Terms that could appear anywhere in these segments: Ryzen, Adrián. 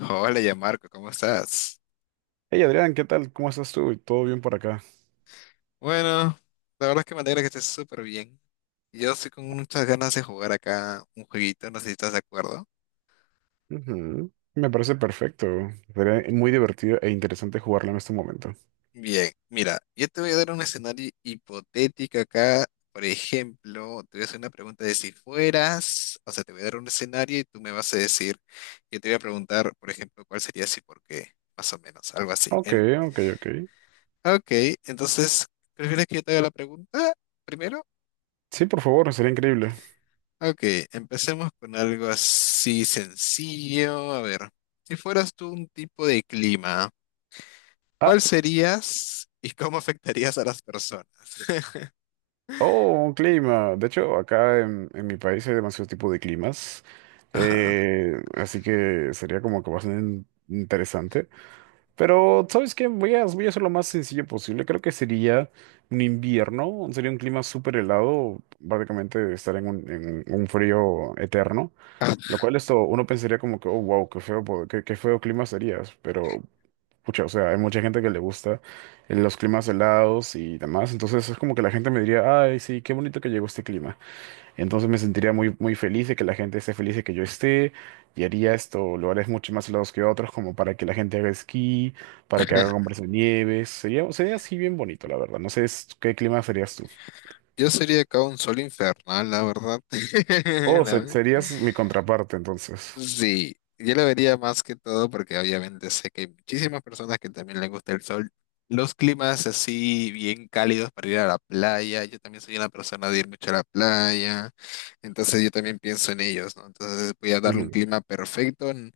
Hola, ya Marco, ¿cómo estás? Hey Adrián, ¿qué tal? ¿Cómo estás tú? ¿Todo bien por acá? Bueno, la verdad es que me alegra que estés súper bien. Yo estoy con muchas ganas de jugar acá un jueguito, no sé si estás de acuerdo. Ujú. Me parece perfecto. Sería muy divertido e interesante jugarlo en este momento. Bien, mira, yo te voy a dar un escenario hipotético acá. Por ejemplo, te voy a hacer una pregunta de si fueras, o sea, te voy a dar un escenario y tú me vas a decir, yo te voy a preguntar, por ejemplo, cuál sería si por qué, más o menos, algo así. Ok, ok, ok. Ok, entonces, ¿prefieres que yo te haga la pregunta primero? Sí, por favor, sería increíble. Ok, empecemos con algo así sencillo. A ver, si fueras tú un tipo de clima, Ah, ¿cuál serías y cómo afectarías a las personas? oh, un clima. De hecho, acá en mi país hay demasiado tipo de climas. Ajá. Así que sería como que bastante interesante. Pero, ¿sabes qué? Voy a hacer lo más sencillo posible. Creo que sería un invierno. Sería un clima súper helado. Prácticamente estar en un frío eterno. Lo cual esto, uno pensaría como que, oh, wow, qué feo, qué feo clima serías, pero, pucha, o sea, hay mucha gente que le gusta los climas helados y demás, entonces es como que la gente me diría, ay, sí, qué bonito que llegó este clima. Entonces me sentiría muy, muy feliz de que la gente esté feliz de que yo esté, y haría esto, lugares mucho más helados que otros, como para que la gente haga esquí, para que haga hombres de nieves, sería, sería así bien bonito, la verdad, no sé qué clima serías tú. Yo sería acá un sol infernal, la verdad. Oh, serías mi contraparte, entonces. Sí, yo lo vería más que todo porque obviamente sé que hay muchísimas personas que también les gusta el sol. Los climas así bien cálidos para ir a la playa. Yo también soy una persona de ir mucho a la playa. Entonces yo también pienso en ellos, ¿no? Entonces voy a darle un clima perfecto.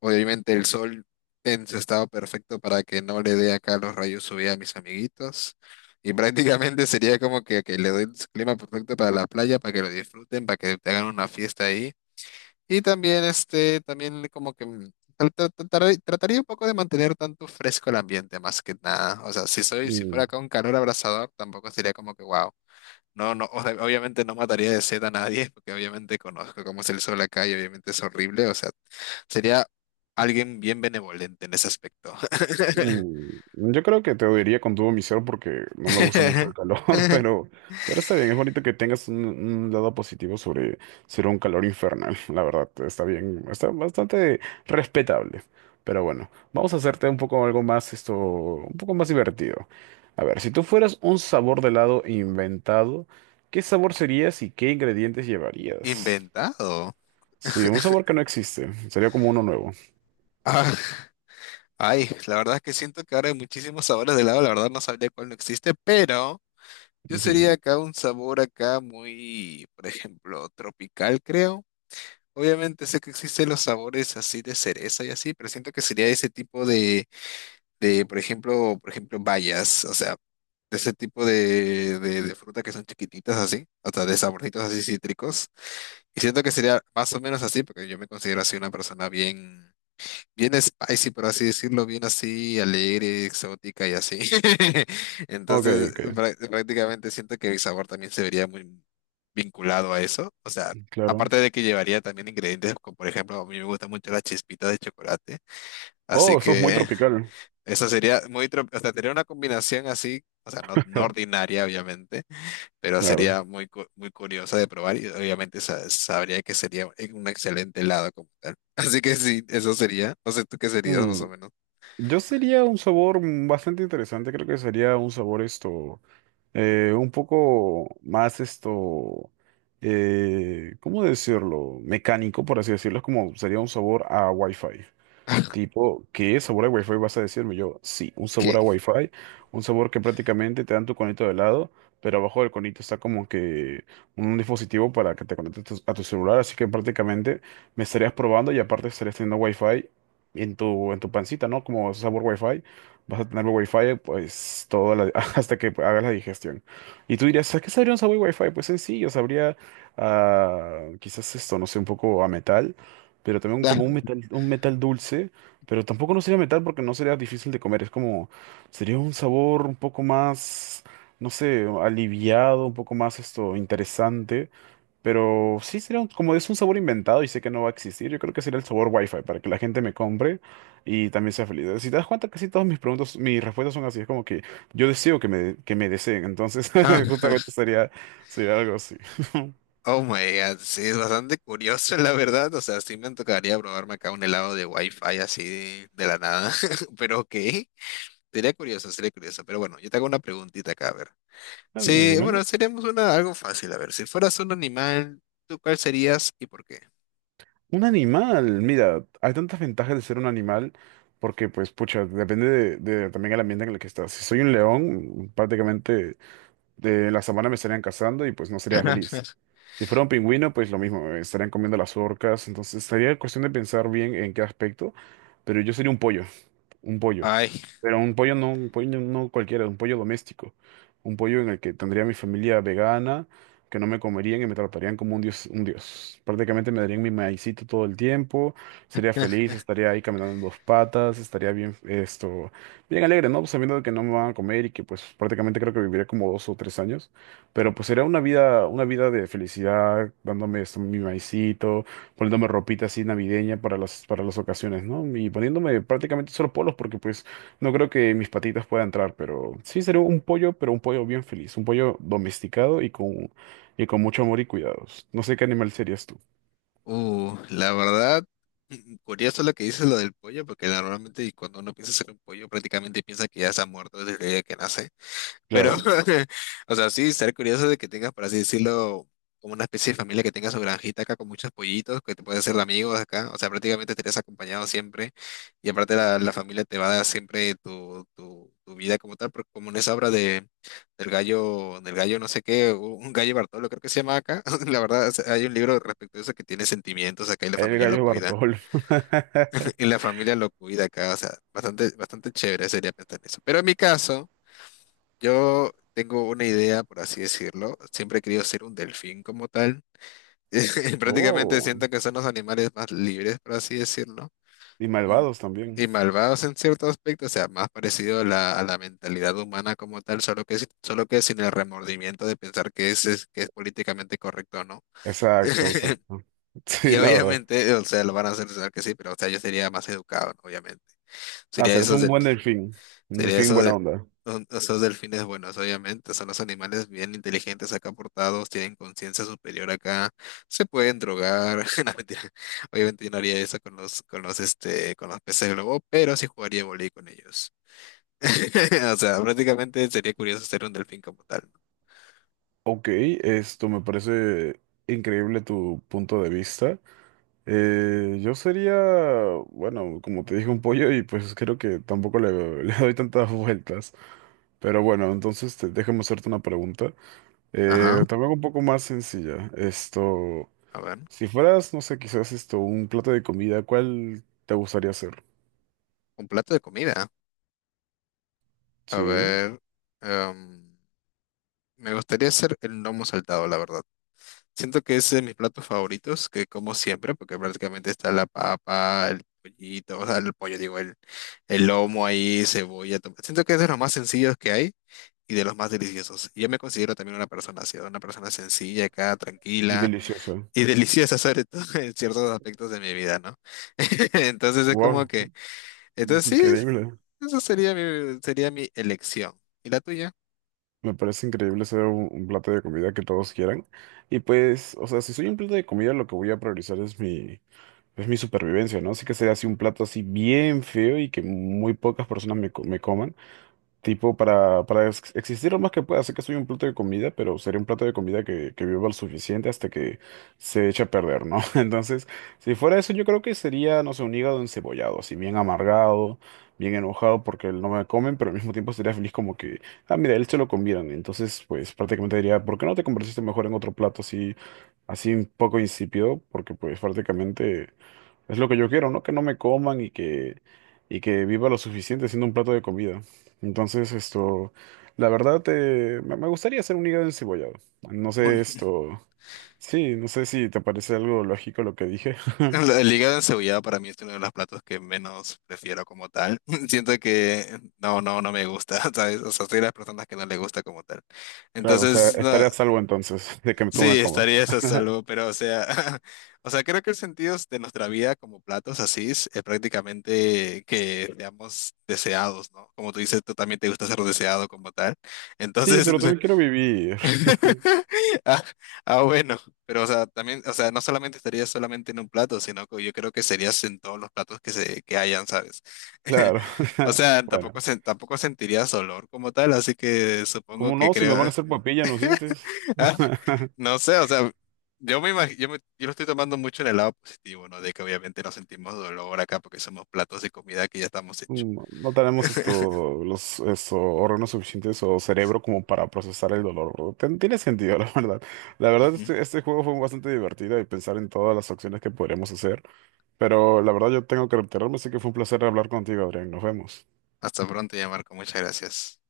Obviamente el sol en su estado perfecto para que no le dé acá los rayos UV a mis amiguitos. Y prácticamente sería como que le doy el clima perfecto para la playa, para que lo disfruten, para que te hagan una fiesta ahí. Y también, este, también como que trataría un poco de mantener tanto fresco el ambiente, más que nada. O sea, si soy, si fuera Ujú. con calor abrasador, tampoco sería como que wow. No, no, o sea, obviamente no mataría de sed a nadie, porque obviamente conozco cómo es el sol acá y obviamente es horrible. O sea, sería alguien bien benevolente en ese aspecto. Mm, yo creo que te odiaría con todo mi ser porque no me gusta mucho el calor, pero, pero está bien, es bonito que tengas un lado positivo sobre ser un calor infernal, la verdad, está bien, está bastante respetable. Pero bueno, vamos a hacerte un poco algo más, esto, un poco más divertido. A ver, si tú fueras un sabor de helado inventado, ¿qué sabor serías y qué ingredientes llevarías? Inventado. Sí, un sabor que no existe, sería como uno nuevo. Ah, ay, la verdad es que siento que ahora hay muchísimos sabores de helado, la verdad no sabría cuál no existe, pero. Yo sería Ujú. acá un sabor acá muy, por ejemplo, tropical, creo. Obviamente sé que existen los sabores así de cereza y así, pero siento que sería ese tipo de, por ejemplo, bayas, o sea, de ese tipo de fruta que son chiquititas así, o sea, de saborcitos así cítricos. Y siento que sería más o menos así, porque yo me considero así una persona bien spicy, por así decirlo, bien así, alegre, exótica y así. Ok, ok, Entonces, prácticamente siento que el sabor también se vería muy vinculado a eso. O sea, claro. aparte de que llevaría también ingredientes, como por ejemplo, a mí me gusta mucho las chispitas de chocolate. Así Oh, eso es muy que tropical. eso sería muy, o sea, sería una combinación así, o sea, no ordinaria, obviamente pero Claro. sería muy, muy curiosa de probar y obviamente sabría que sería un excelente helado como tal. Así que sí, eso sería. No sé tú qué serías más Mm, o menos. yo sería un sabor mm, bastante interesante, creo que sería un sabor esto, un poco más esto, ¿cómo decirlo? Mecánico, por así decirlo, es como sería un sabor a Wi-Fi. Tipo, ¿qué sabor a Wi-Fi vas a decirme? Yo, sí, un sabor a ¿Qué? Wi-Fi, un sabor que prácticamente te dan tu conito de lado, pero abajo del conito está como que un dispositivo para que te conectes a tu celular, así que prácticamente me estarías probando y aparte estarías teniendo Wi-Fi en tu pancita, ¿no? Como sabor Wi-Fi, vas a tener Wi-Fi pues toda hasta que hagas la digestión. Y tú dirías, ¿a qué sabría un sabor Wi-Fi? Pues sencillo, sabría quizás esto, no sé, un poco a metal pero también como un metal dulce pero tampoco no sería metal porque no sería difícil de comer. Es como, sería un sabor un poco más, no sé, aliviado, un poco más esto, interesante. Pero sí sería como es un sabor inventado y sé que no va a existir, yo creo que sería el sabor Wi-Fi para que la gente me compre y también sea feliz. Si te das cuenta, casi todas mis preguntas, mis respuestas son así. Es como que yo deseo que que me deseen. Entonces, Ah, justamente sería, sería algo así. oh my God, sí, es bastante curioso la verdad. O sea, sí me tocaría probarme acá un helado de Wi-Fi así de la nada. Pero ok, sería curioso, sería curioso. Pero bueno, yo te hago una preguntita acá, a ver. Mm, Sí, bueno, dímelo. seríamos una, algo fácil. A ver, si fueras un animal, ¿tú cuál serías y por qué? Un animal, mira, hay tantas ventajas de ser un animal porque, pues, pucha, depende de también el ambiente en el que estás. Si soy un león, prácticamente de la sabana me estarían cazando y pues no sería feliz. Si fuera un pingüino, pues lo mismo, me estarían comiendo las orcas. Entonces, sería cuestión de pensar bien en qué aspecto, pero yo sería un pollo un pollo. Ay, Pero un pollo no cualquiera, un pollo doméstico. Un pollo en el que tendría mi familia vegana, que no me comerían y me tratarían como un dios, un dios. Prácticamente me darían mi maicito todo el tiempo, sería feliz, estaría ahí caminando en dos patas, estaría bien, esto, bien alegre, ¿no? Sabiendo que no me van a comer y que pues prácticamente creo que viviré como dos o tres años. Pero pues sería una vida de felicidad, dándome esto, mi maicito poniéndome ropita así navideña para para las ocasiones, ¿no? Y poniéndome prácticamente solo polos porque pues no creo que mis patitas puedan entrar, pero sí sería un pollo, pero un pollo bien feliz, un pollo domesticado y con mucho amor y cuidados. No sé qué animal serías tú. La verdad, mm, curioso lo que dices lo del pollo, porque normalmente cuando uno piensa hacer un pollo, prácticamente piensa que ya se ha muerto desde el día que nace. Pero, Claro, o sea, sí, ser curioso de que tengas, por así decirlo, como una especie de familia que tenga su granjita acá con muchos pollitos, que te puedes hacer de amigos acá. O sea, prácticamente estarías acompañado siempre. Y aparte la familia te va a dar siempre tu vida como tal, porque como en esa obra de, del gallo no sé qué, un gallo Bartolo creo que se llama acá. La verdad, o sea, hay un libro respecto a eso que tiene sentimientos acá y la el familia lo gallo cuida. Bartolo. Y la familia lo cuida acá. O sea, bastante, bastante chévere sería pensar en eso. Pero en mi caso... Yo tengo una idea, por así decirlo. Siempre he querido ser un delfín como tal. Y prácticamente Oh, siento que son los animales más libres, por así decirlo. y Mm, malvados también. y malvados en cierto aspecto, o sea, más parecido a la mentalidad humana como tal, solo que, solo que sin el remordimiento de pensar que es, que es políticamente correcto o no. Exacto, exacto. Y Sí, la verdad. obviamente, o sea, lo van a hacer pensar que sí, pero o sea, yo sería más educado, ¿no? Obviamente. Ah, Sería sí, es esos, un buen delfín, un sería delfín eso de buena onda. Esos delfines buenos, obviamente. Son los animales bien inteligentes acá portados, tienen conciencia superior acá, se pueden drogar. No, mentira. Obviamente yo no haría eso con los, este, con los peces globo, pero sí jugaría voley con ellos. O sea, prácticamente sería curioso ser un delfín como tal. Ok, esto me parece increíble tu punto de vista. Yo sería, bueno, como te dije, un pollo y pues creo que tampoco le doy tantas vueltas. Pero bueno, entonces te, déjame hacerte una pregunta. Ajá, También un poco más sencilla. Esto, a ver. si fueras, no sé, quizás esto, un plato de comida, ¿cuál te gustaría hacer? Un plato de comida. A Sí, ver. em, me gustaría hacer el lomo saltado, la verdad. Siento que ese es de mis platos favoritos, que como siempre, porque prácticamente está la papa, el pollito, o sea, el pollo, digo, el lomo ahí, cebolla. Siento que es de los más sencillos que hay y de los más deliciosos. Yo me considero también una persona así, una persona sencilla, acá, y tranquila deliciosa. y deliciosa, sobre todo en ciertos aspectos de mi vida, ¿no? Entonces es como Wow, que, entonces sí, increíble. eso sería mi elección. ¿Y la tuya? Me parece increíble ser un plato de comida que todos quieran. Y pues, o sea, si soy un plato de comida, lo que voy a priorizar es mi... Es mi supervivencia, ¿no? Así que sería así un plato así bien feo y que muy pocas personas me coman. Tipo, para existir lo más que pueda. Sé que soy un plato de comida, pero sería un plato de comida que viva lo suficiente hasta que se eche a perder, ¿no? Entonces, si fuera eso, yo creo que sería, no sé, un hígado encebollado, así bien amargado, bien enojado porque no me comen, pero al mismo tiempo sería feliz como que, ah, mira, él se lo comieron. Entonces, pues prácticamente diría, ¿por qué no te convertiste mejor en otro plato así, así un poco insípido? Porque pues prácticamente... Es lo que yo quiero, ¿no? Que no me coman y que viva lo suficiente siendo un plato de comida. Entonces, esto, la verdad, me gustaría hacer un hígado encebollado. No sé esto, sí, no sé si te parece algo lógico lo que dije. El hígado encebollado para mí es uno de los platos que menos prefiero como tal. Siento que no me gusta, ¿sabes? O sea, soy de las personas que no le gusta como tal. Claro, o sea, Entonces, no, estaré a salvo entonces de que tú me sí, comas. estaría eso a salvo, pero o sea, o sea, creo que el sentido de nuestra vida como platos así es, prácticamente que seamos deseados, ¿no? Como tú dices, tú también te gusta ser deseado como tal. Sí, Entonces, pero también quiero vivir, ah, ah, bueno, pero o sea, también, o sea, no solamente estaría solamente en un plato, sino que yo creo que serías en todos los platos que se que hayan, ¿sabes? claro. O sea, tampoco Bueno, tampoco sentirías olor como tal, así que supongo ¿cómo que no? Si me van a creo, hacer papilla en los dientes. ah, no sé, o sea, yo me imag- yo me- yo lo estoy tomando mucho en el lado positivo, ¿no? De que obviamente no sentimos dolor acá porque somos platos de comida que ya estamos hechos. No, no tenemos esto, los esto, órganos suficientes o cerebro como para procesar el dolor. Tiene sentido, la verdad. La verdad, Ujú. este juego fue bastante divertido y pensar en todas las acciones que podríamos hacer. Pero la verdad, yo tengo que retirarme, así que fue un placer hablar contigo, Adrián. Nos vemos. Hasta pronto, ya Marco, muchas gracias.